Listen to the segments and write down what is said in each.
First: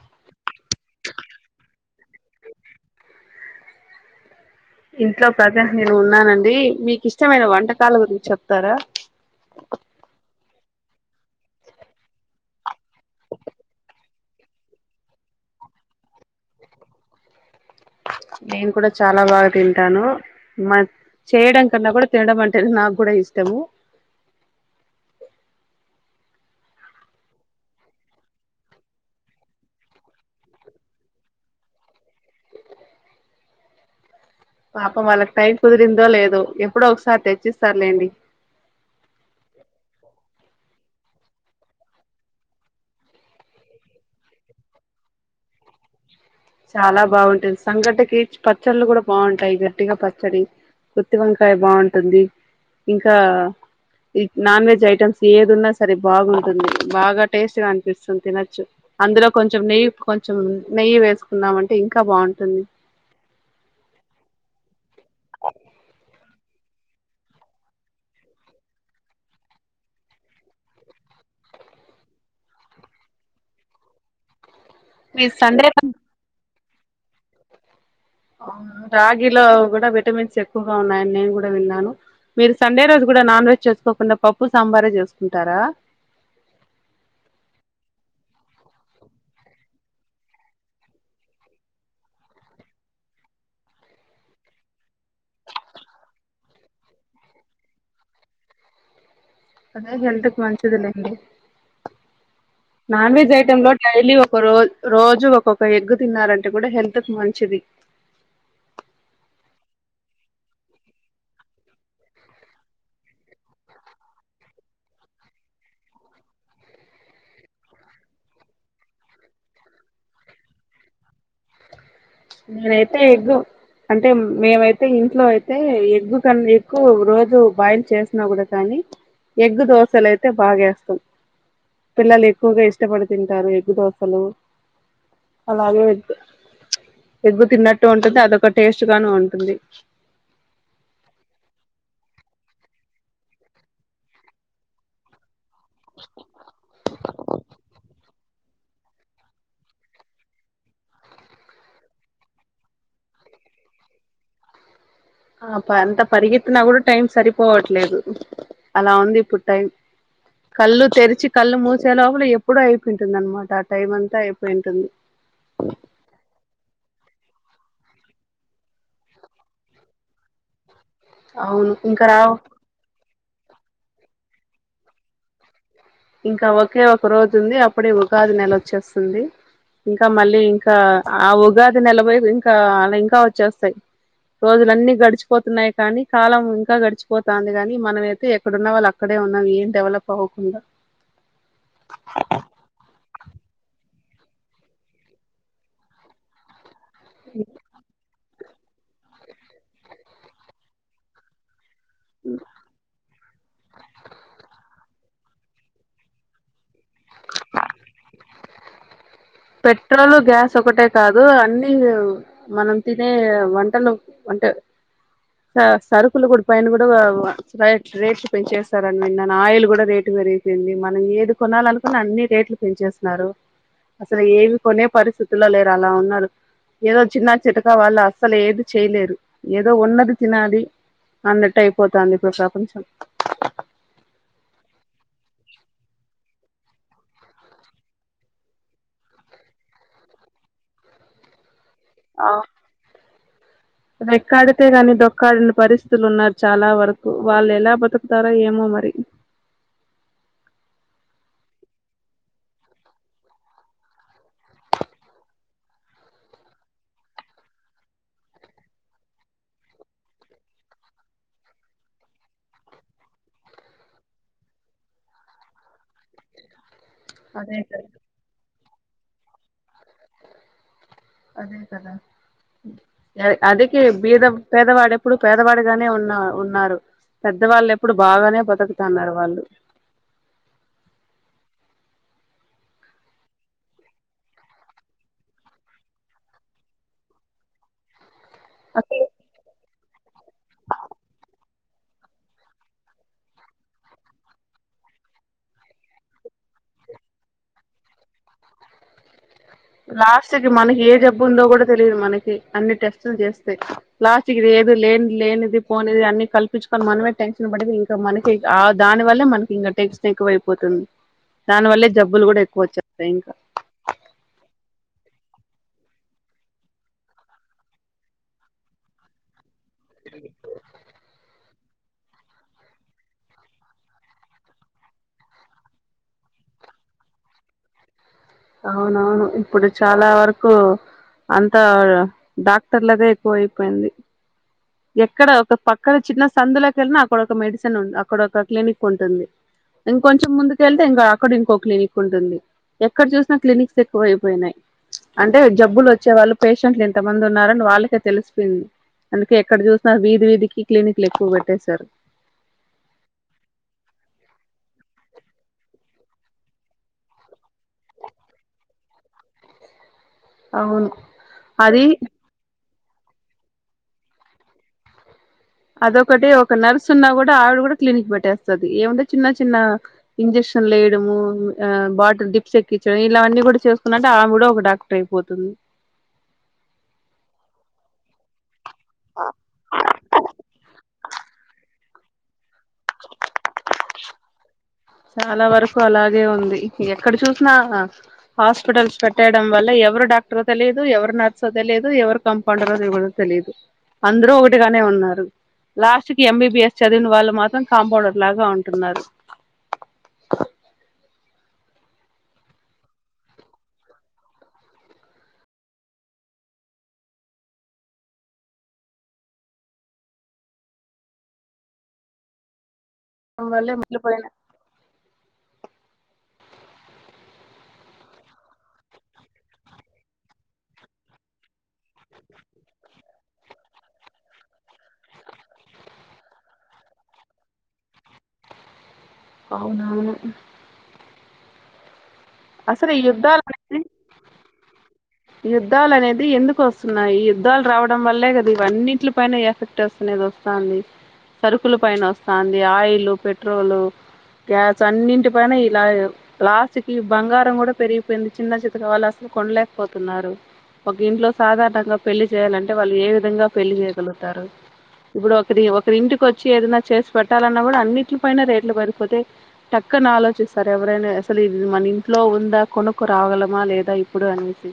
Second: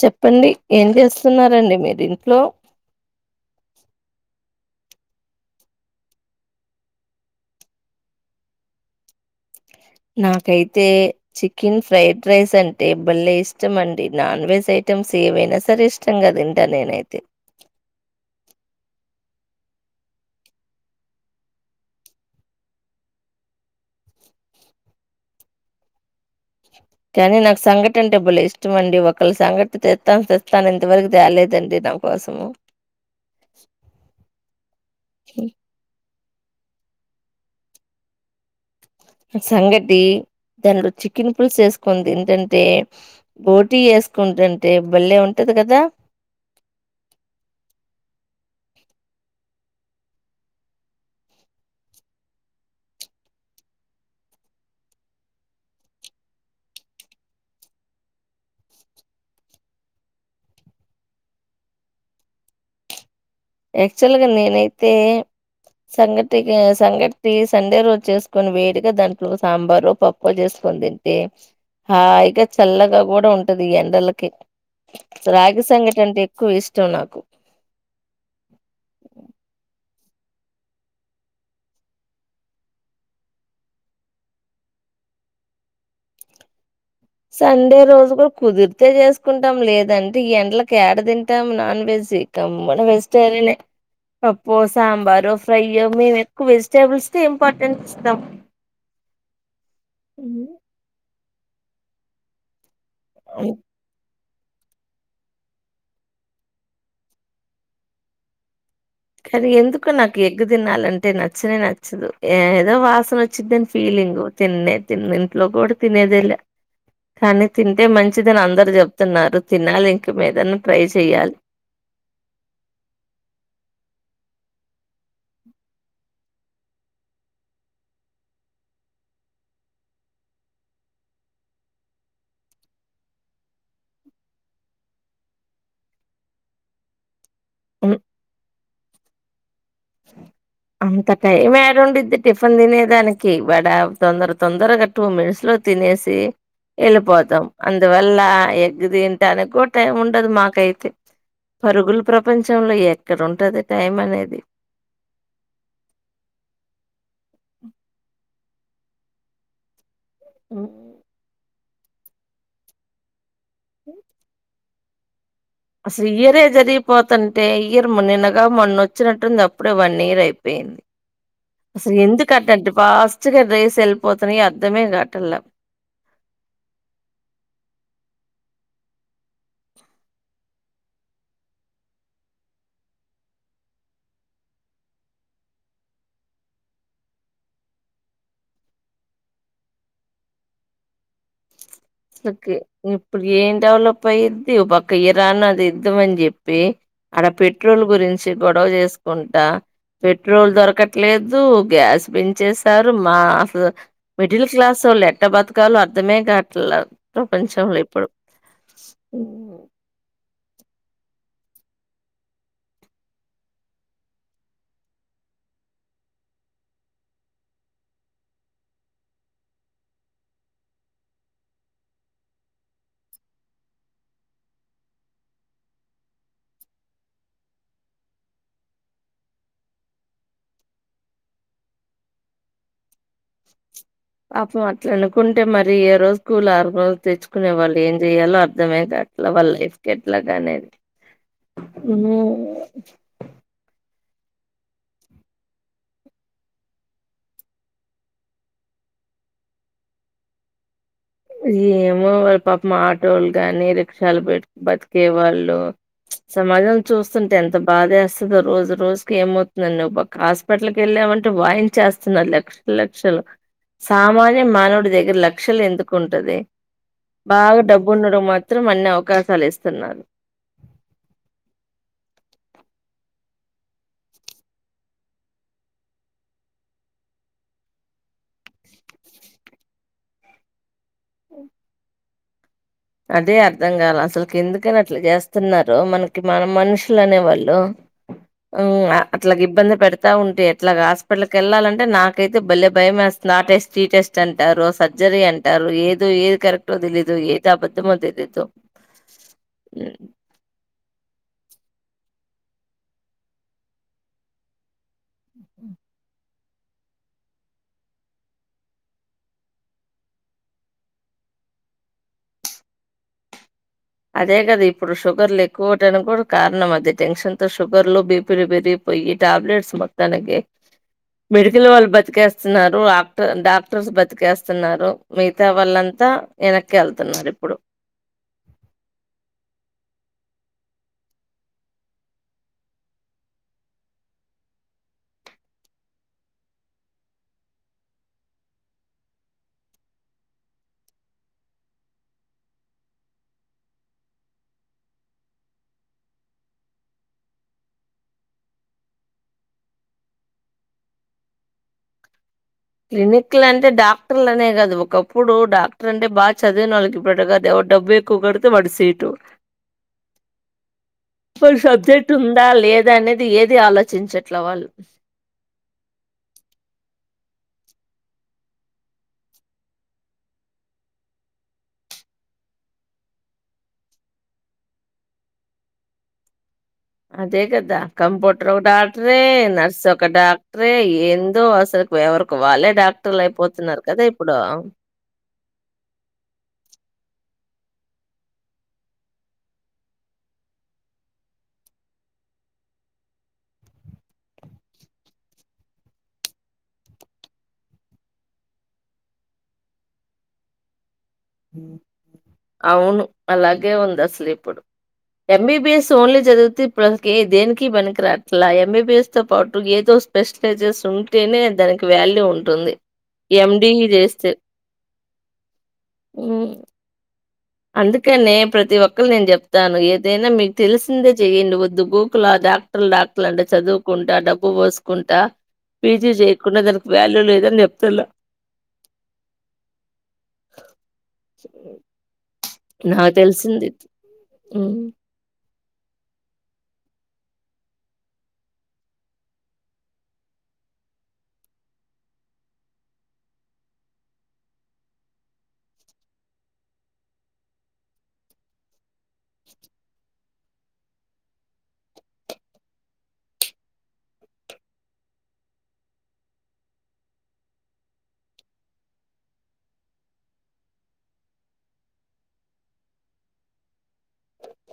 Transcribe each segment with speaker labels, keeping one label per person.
Speaker 1: చెప్పండి ఏం చేస్తున్నారండి మీరు ఇంట్లో
Speaker 2: ఇంట్లో ప్రెసెంట్ నేను ఉన్నానండి మీకు ఇష్టమైన వంటకాల గురించి చెప్తారా
Speaker 1: నాకైతే చికెన్ ఫ్రైడ్ రైస్ అంటే బలే ఇష్టం అండి నాన్ వెజ్ ఐటమ్స్ ఏవైనా సరే ఇష్టంగా తింటా నేనైతే
Speaker 2: నేను కూడా చాలా బాగా తింటాను మ చేయడం కన్నా కూడా తినడం అంటే నాకు కూడా ఇష్టము
Speaker 1: కానీ నాకు సంఘటి అంటే బలే ఇష్టం అండి ఒకలు సంఘటి తెస్తాను తెస్తాను ఇంతవరకు తేలేదండి నా కోసము
Speaker 2: పాపం వాళ్లకు టైం కుదిరిందో లేదో లేదో ఎప్పుడో ఒకసారి తెచ్చిస్తారులేండి
Speaker 1: సంఘటి దానిలో చికెన్ పుల్సు వేసుకుంని తింటుంటే బొటి వేసుకుంటంటే బల్లేె ఉంటది కదా
Speaker 2: చాలా బాగుంటుది సంఘటికీ పచ్చళ్ళు కూడా బాగుంటాయి గట్టిగా పచ్చడి గుత్తివంకాయ బాగుంటుంది ఇంకా ఈ నాన్ వెజ్ ఐటమ్స్ ఏంది ఉన్నా సరే బాగుంటుంది బాగా టేస్ట్ గా అనిపిస్తుంది తినచ్చు అందులో కొంచెం నెయ్యి కొంచెం నెయ్యి వేసు కున్నామంటే ఇంకా బాగుంటుంది
Speaker 1: యాక్చువల్గా నేనైతే సంఘటికి సంఘటి సండే రోజు చేసుకొని వేడిగా దాంట్లో సాంబారు పప్పు చేసుకొని తింటే హాయిగా చల్లగా కూడా ఉంటుది ఈ ఎండలకి
Speaker 2: మీరు
Speaker 1: రాగి
Speaker 2: సండే
Speaker 1: సంఘటీ అంటే ఎక్కువ ఇష్ట నచ్చావ్ నాకు
Speaker 2: రాగిలో కూడా విటమిన్స్ ఎక్కువగా ఉన్నాయని నేను కూడా విన్నాను మీరు సండే రోజు కూడా నాన్ వెజ్ చేసుకోకుండా పప్పు సాంబారే చేసుకుంటారా
Speaker 1: సండే రోజు కూడా కుదిరితే చేసుకుంటాం లేదంటే ఈ ఎడ్లకి ఏడ తింటాం నాన్ వెజ్ ఇక గమ్మున వెజిటేరియనే పప్పు సాంబారు ఫ్రై మేము ఎక్కువ వెజిటేబుల్స్ ఇంపార్టెన్స్ ఇస్తాం
Speaker 2: అదే హెల్త్ కి
Speaker 1: హ్మ్.
Speaker 2: మంచిదిలేండి నాన్ వెెజ్
Speaker 1: హ్మ్.
Speaker 2: ఐటెమ్ లో డైలీ ఒక రోజ రోజు ఒక్కొక్క ఎగ్ తిన్నారంటే కూడా హెల్త్ కు మంచిది
Speaker 1: కానీ ఎందుకు నాకు ఎగ్ తినాలంటే నచ్చనే నచ్చదు ఏ ఏదో వాసన వచ్చిందని ఫీలింగు తిననే తినను ఇంట్లో కూడా తినేదేలే కానీ తింటే మంచిదని అందరు చెప్తున్నారు తినాలి ఇకమీదైనా ట్రై చెయాలి
Speaker 2: నేనైతే ఎగ్గు అంటే మేమైతే ఇంట్లో అయితే ఎగ్గు కన్న ఎక్కువ రోజు బాయిల్ చేసినా కూడా కానీ ఎగ్గు దోశలు అయితే బాగేస్తాం పిల్లలు ఎక్కువగా ఇష్టపడి తింటారు ఎగ్గు దోశలు అలాగే ఎగ్గు తిన్నట్టు ఉంటది అదొక టేస్ట్ చుక్కుగాను ఉంటుంది
Speaker 1: అంత టైం ఏడండిద్ది టిఫిన్ తినేదానికి వడ తొందర తొందరగా టూ మినిట్స్ లో తినేసి వెళ్ళిపోతాం అందువ అలా ఎగ్గు తింటానికి కూడా టైం ఉండదు మాకైతే పరుగుల ప్రపంచంలో ఎక్కడ ఉంటది టైం అనేది
Speaker 2: ఆప్ప అంత పరిగెత్తినా కూడా టైమ్ సరిపోవట్లేదు అలా ఉంది ఇప్పుడు టైం
Speaker 1: హ్మ్.
Speaker 2: కళ్ళు తెరిచి కళ్ళు మూసి చేలోపల ఎప్పుడో అయిపోతుంది అన్నమాట ఆ టైమ్ అంతా అయిపోయి ఉంటుంది
Speaker 1: అసలు ఇయరే జరిగిపోతుంటే ఇయరు నిన్నగా మొన్నొచ్చినట్టుంది అప్పుడే వన్ ఇయర్ అయిపోయింది
Speaker 2: అవును
Speaker 1: అసలు
Speaker 2: ఇంకా రావు
Speaker 1: ఎందుకు ఆటటా పాస్ అసలే డేస్ వెళ్ళిపోతున్నాయి అర్థమే గావట్లే
Speaker 2: ఇంకా ఒకే ఒక రోజు ఉంది అప్పుడే ఉగాది నెల వచ్చేస్తుంది ఇంకా మళ్ళీ ఇంకా ఆ ఉగాది నెల పో ఇంకా అలా ఇంకా వచ్చేస్తాయి రోజులన్ని గడిచిపోతున్నాయి కానీ కాలం ఇంకా గడిచిపోతంది కాని మనమైతే ఎక్కడన్న వాళ్ళు అక్కడే ఉన్నాం ఏం డెవలప్ అవ్వకుండా
Speaker 1: పద్ది పక్క ఇరాన్ అది యుద్ధం అని చెప్పి అడ పెట్రోల్ గురించి చి గొడవ చేసుకుంటా పెట్రోల్ దొరకట్లేదు గ్యాస్ పెంచేశారు మా అసలు మిడిల్ క్లాస్ వాళ్ళు ఎట్ట బతకాలో అర్ధమే కవట్ల ప్రపంచంలో ఇప్పుడు ఉమ్,
Speaker 2: పెట్రోల్ గ్యాస్ చ్ ఒకటే కాదు, అన్ని మనం తినే వంటలు అంటే స సరుకులు కూడా పైన కూడా రైట్ రేట్స్ పెంచేస్తారని విన్నా, నా ఆయిల్ కూడా రేటు పెరిగిపోయింది. మనం ఏది కొనాలనుకున్నా అన్ని రేట్లు పెంచేస్తున్నారు. అసలు ఏం కొనే పరిస్థితుల్లో లేరు, అలా ఉన్నారు. ఏదో చిన్న చితకా వాళ్ళ అస్సలు ఏది చేయలేరు. ఏదో ఉన్నది తినది, అన్నట్టు అయిపోతాంది, ఇప్పుడు ప్రపంచం.
Speaker 1: పాపం అట్లనుకుంటే, మరి ఏ రోజు కూల్ ఆ రోజు తెచ్చుకునే వాళ్ళు ఏం చెయాలో అర్థమేగాట్ల వాళ్ళ లైఫ్ కెట్లగనేది. ఊ
Speaker 2: ఆ రెక్కాడితే గానీ దొక్కాడని పరిస్థితులు ఉన్నారు చాలా వరకు వెళ్ళేలా బతుకుతారో ఏమో మరి.
Speaker 1: ఏమో వాళ్ళ పాపం ఆటోలు గాని రిక్షాలు పెట్ బతికే వాళ్ళు, సమాజం చూస్తుంటే ఎంత బాధేస్తదో, రోజు రోజుకి ఏమవుతుందనే ఓపక్కా హాస్పిటల్కి వెళ్ళామంటే వాయించేస్తున్నారు లక్షల్ లక్షలు సామాన్య మానవుడి దగ్గర లక్షలు ఎందుక్. కుంటది. బాగ
Speaker 2: అదే కదా
Speaker 1: డబ్బుండడం మచ్. త్రం అన్ని అవకాశాలిస్తున్నారు.
Speaker 2: అదే కదా అదే అదికి బీద పేదవాడు ఎప్పుడు పేదవాడిగానే ఉన్న ఉన్నారు. పెద్దవాళ్ళు ఎప్పుడు బాగానే బతుకుతున్నారు వాళ్ళు.
Speaker 1: ఊ అదే అర్థం గాల, అసల్ కెందుకని అట్లా చేస్తున్నారు మనకి మన మనుషులనేవాళ్ళు. ఊ ఆ
Speaker 2: అసలు
Speaker 1: అట్లగిబ్బంది పెడుత్. ట్ల ఉంటే ఎట్లాగా హాస్పిటల్కి వెళ్ళాలంటే నాకైతే భళ్లే భయమేస్తుంది. ఆ టెస్ట్, ఈ టెస్ట్ అంటారు, సర్జరీ అంటారు. ఏదో ఏది కరెక్టో తెలీదు, ఏ ద్దబద్దమో తెలీదు. హ్మ్.
Speaker 2: లాస్ట్ కి మనకి ఏ జబ్బు ఉందో గూడ. తెలిదు మనకి, అన్ని టెస్టులు చేస్తే లాస్ట్కి ఇదే. ప్పుడు లేన్ లేనిది పోనిలే అన్ని కల్ప్. పిచ్కొని మనమే టెన్షన్ పడితే ఇంకా మనకి ఆ దాని వల్లే మనకి ఇంగ టెన్షన్ ఎక్కువైపోతుంది దాని వల్లే జబ్బులు కూడా ఎక్కువ వచ్చేస్తాయి ఇంకా.
Speaker 1: అదే గద ఇప్పుడు షుగర్లు ఎక్కువౌటానికి కూడా కారణం అదే, టెన్షన్ తో షుగర్లు బీపీలు పెరిగిపోయి టాబ్లెట్స్. మొత్తానికి మీరు. జిల్లు వాళ్ళు బతికేస్తున్నారు. ఆక్టర్ డాక్టర్స్ బతికేస్తున్నారు మిగతా వాళ్ళంతా వెనక్కి వెళ్తున్నారు ఇప్పుడు.
Speaker 2: అవునవును ఇప్పుడు చాలా వరకు అంత డాక్టర్లదే ఎక్కువ అయిపోయింది. ఎక్కడ ఒక పక్కన చిన్న సందులోకెళ్ళినా అక్కడొక మెడిసిన్ ఉద్, అక్కడ ఒక క్లినిక్ ఉంటుంది. ఇంకొంచెం ముందుకెళ్తే ఇంకా అక్కడ ఇంకో క్లినిక్ ఉంటుంది. ఎక్కడ చూసినా క్లినిక్స్ ఎక్కువైపోయినాయ్. అంటే జబ్బులు వచ్చే వాళ్ళు పేషెంట్లు ఇంతమంది ఉన్నారని వాళ్ళకే తెలిసిపోయింది అందుక్. కే ఎక్కడ చూసినా వీధి వీధికి క్లినిక్లు ఎక్కువ పెట్టేసారు.
Speaker 1: క్లినిక్లంటే డాక్టర్లు అనే గాదు. ఒకప్పుడు డాక్టర్ అంటే బాగా చదివిన వొళ్ళకి, ఇప్పుడట్ట కాద్ ఎవరు డబ్బు ఎక్కువ కడితే వాడి సీటు.
Speaker 2: అవును
Speaker 1: వాల్
Speaker 2: అది
Speaker 1: సబ్జెక్టుందా లేద్. దనేది ఏది ఆలోచించట్ల వాళ్ళు.
Speaker 2: డావిడ కూడా క్లినిక్ పెట్టేస్తది. ఏముంది చిన్న చిన్న ఇంజెక్షన్ లేయడము, ఆ బాటిల్ డిప్స్ ఎక్కించడం, ఇలావన్నీ కూడా చేసుకున్నంటే ఆమ్ కూడా ఒక డాక్టర్ అయిపోతుంది.
Speaker 1: అదేగదా కంపొట్రు. డాక్టరే నర్స్ ఒక డాక్టరే ఏందో అసలు. వేవరు. కువాళ్ళే డాక్టర్లలైపోతున్నారు కదే. ప్పుడా
Speaker 2: చాలా వరకు అలాగే ఉంది. ఎక్కడ చూసినా హాస్పిటల్స్ పెట్టైడం వల్ల ఎవరు డాక్టర్ తెలియదు, ఎవరు నర్సో తెలియదు, ఎవరు కంపౌండర్ కూడా తెలియదు. అందరూ ఒకటిగానే ఉన్నారు. లాస్ట్ కి ఎంబీబిఎస్ చదివిన వాళ్ళు మాత్రం కాంపౌండర్ లాగా ఉంటున్నారు.
Speaker 1: అవును అలాగే ఉంది అస్లిప్పుడు. ఎంబీబీఎస్ ఓన్లీ చదివితే ఇప్పుడసల్ కే దేనికి పనికి రాట్లా, ఎంబీబీఎస్ తో పాటు ఏదో స్పెషలైజెస్ ఉంటేనే దానికి వాల్యూ ఉంటుంది.
Speaker 2: వల్లే
Speaker 1: ఎండిఈ
Speaker 2: మిగిలిపోయిన
Speaker 1: జేస్తే. ఊ అందుకేనే ప్రతి ఒక్కల్ నేను చెప్తాను. ఏదైనా మీకు తెలిసిందే చెయ్యండి. పొద్దు మూకులు డాక్టర్ డాక్టర్ అంటే చదువుకుంటే డబ్బు పోసుకుంటా పీజీ చేయకుండా దానికి వాల్యూ లేదని చెప్తలా
Speaker 2: అవునవును
Speaker 1: [inaudible] నాకు
Speaker 2: యుద్ధాలు
Speaker 1: తెల్సింది
Speaker 2: అనేది యుద్ధాలు అనేది ఎందుకు వస్తున్నాయి ఈ యుద్ధాలు రావడం వల్లే కదా ఇవన్నిట్ల పైన ఎఫెక్ట్ వస్తునేది వస్తంది సరుకుల పైన వస్తంది ఆయిల్ పెట్రోల్ గ్యాస్ అన్నింటి పైన ఇలా లాస్ట్ కి బంగారం కూడా పెరిగిపోయింది చిన్న చితకా వాళ్ళు అసలు కొనలేకపోతున్నారు ఒక ఇంట్లో సాధారణంగా పెళ్లి చేయాలంటే వాళ్ళు ఏ విధంగా పెళ్లి చేయగలుగుతారు ఇప్పుడు ఒక ఒకరి ఇంటికి వచ్చి ఏద చేసి పెట్టాలన్న కూడా అన్నింటి పైన రేట్లు పెరిగిపోతే టక్కన ఆలోచిస్తారు ఎవరైనా అసలు మన ఇంట్లో ఉందా కొనుకు రాగలమా లేదా ఇప్పుడు అనేసి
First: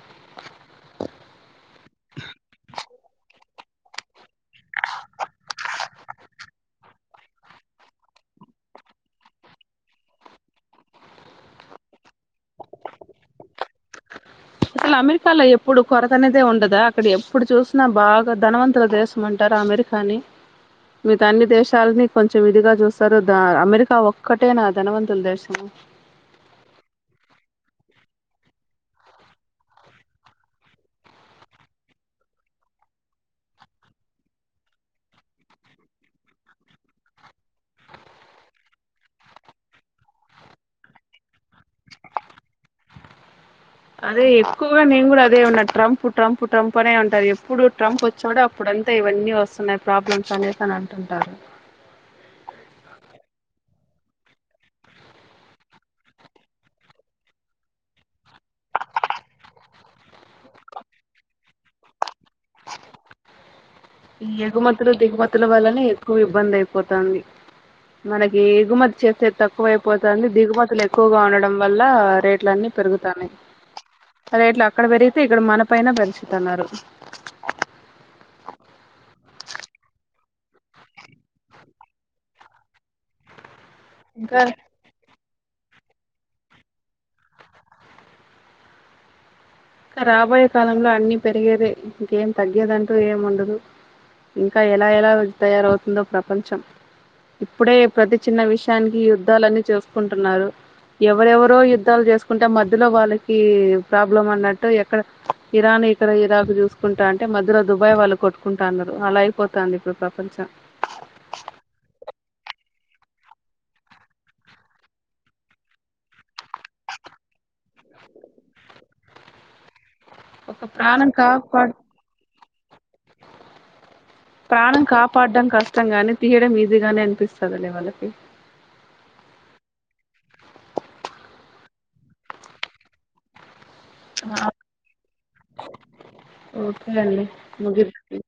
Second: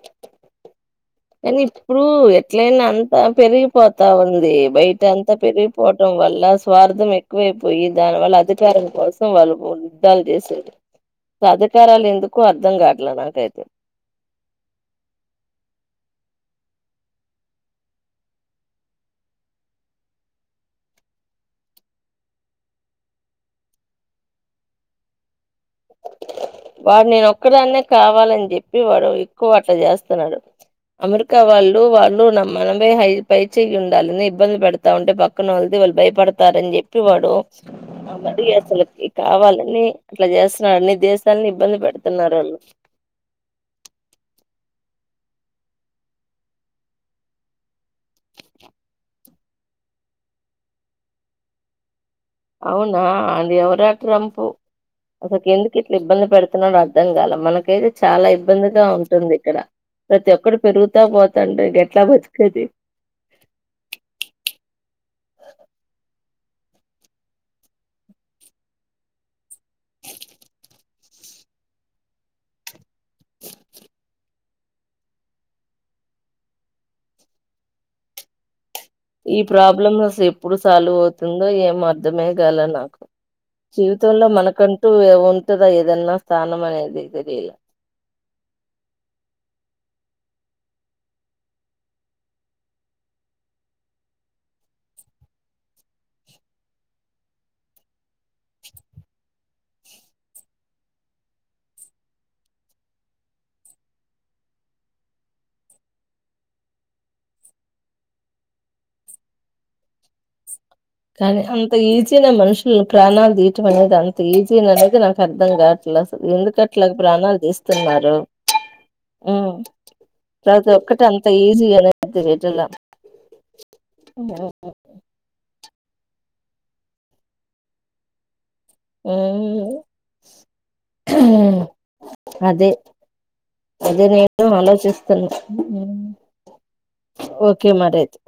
Speaker 1: కానీ ఇప్పుడు ఎట్లయినా అంత పెరిగి పోత ఉంది అది బయట అంతా పెరిగిపోవటం వల్ల స్వార్థం ఎక్కువైపోయి దాని వల్ల అధికారం కోసం వాళ్ళు యుద్ధాలు చేసారు అధికారాలు ఎందుకు అర్థం కాట్లే నాకైతే
Speaker 2: అసలు అమెరికాలో ఎప్పుడు కొరత అనేదే ఉండదా అక్కడ ఎప్పుడు చూసినా బాగా ధనవంతుల దేశం అంటారు అమెరికాని మిగతా అన్ని దేశాలని కొంచెం ఇదిగా చూస్తారు ద అమెరికా ఒక్కటే నా ధనవంతుల దేశము
Speaker 1: వాడు నేన ఒక్కదాన్నే కావాలని చెప్పి వాడు ఎక్కువ అట్లా చేస్తున్నాడు అమెరికా వాళ్ళు వాళ్ళు నా మనమే పై చెయ్యి ఉండాలని ఇబ్బంది పెడతా ఉంటే పక్కన వల్ది వాళ్ళు భయపడతారని చెప్పి వాడు మ అసలకి కావాలని అట్లా చేస్తున్నాడని ఇబ్బంది పెడుతున్నారు వాళ్ళు
Speaker 2: అదే ఎక్కువగా నేను కూడా అదే ఉన్నా ట్రంప్ ట్రంప్ ట్రంప్ అనే ఉంటారు ఎప్పుడు ట్రంప్ వచ్చాడు అప్పుడంతా ఇవన్నీ వస్తున్నాయి ప్రాబ్లమ్స్ అనేసి అని అంటుంటారు
Speaker 1: అవునా అది ఎవరా ట్రంప్ అసకి ఎందుకు ఇట్లా ఇబ్బంది పెడుతున్నాడుో అర్థం కాల మనకైతే చాలా ఇబ్బందిగా ఉంటుంది ఇక్కడ ప్రతి ఒక్కడు పెరుగుతా పోతంటే ఎట్లా బతికేది
Speaker 2: ఈ ఎగుమతులు దిగుమతుల వల్లనే ఎక్కువ ఇబ్బంది అయిపోతంది మనకి ఎగుమతి చేస్తే తక్కువైపోతంది దిగుమతులు ఎక్కువగా ఉండడం వల్ల రేట్లు అన్నిీ పెరుగుతాన్నాయి రేట్లు అక్కడ పెరిగితే ఇక్కడ మన పైన పెంచుతున్నారు
Speaker 1: ఈ ప్రాబ్లమ్ అసలు ఎప్పుడు సాల్వ్ అవుతుందో ఏమో అర్థమే గాల నాకు జీవితంలో
Speaker 2: ఇంకా
Speaker 1: మనకంటూ ఏదన్నా స్థానం అనేది తెలిల
Speaker 2: ఇంకా రాబోయే కాలంలో అన్ని పెరిగేదే ఇంకేం తగ్గేదంటూ ఏం ఉండదు ఇంకా ఎలా ఎలా తయారవుతుందో ప్రపంచం ఇప్పుడే ప్రతి చిన్న విషయానికి యుద్ధాలన్నీ చేూసుకుంటున్నారు ఎవరెవరో యుద్ధాలు చేసుకుంటే మధ్యలో వాళ్ళకి ప్రాబ్లం అన్నట్టు ఎక్కడ ఇరాన్ ఇక్కడ ఇరాక్ చూసుకుంటా అంటే మధ్యలో దుబాయ్ వాళ్ళు కొట్టుకుంటు అన్నారు అలా అయిపోతుంది ఇప్పుడు ప్రపంచం
Speaker 1: కానీ అంత ఈజీనా మనుషుల్ని ప్రాణాలు తీయటం అనేది అంత ఈజీ అనేది నాకు అర్థం కా అట్లాస ఎందుకు అట్లా ప్రాణాలు తీస్తున్నారు
Speaker 2: ఒక
Speaker 1: ప్రతి ఒక్కటి
Speaker 2: ప్రాణం
Speaker 1: అంత ఈజీ
Speaker 2: కాపాడ
Speaker 1: అనేది వటలా
Speaker 2: ప్రాణం కాపాడుటం కష్టం కష్టంగానీ తీయడం ఈజీగానే అనిపిస్తది లే వాళ్ళకి
Speaker 1: అదే అదే నేను ఆలోచిస్తున్నా
Speaker 2: ఓకే అండి
Speaker 1: ఓకే మ
Speaker 2: ముగిద్దాం
Speaker 1: రైతే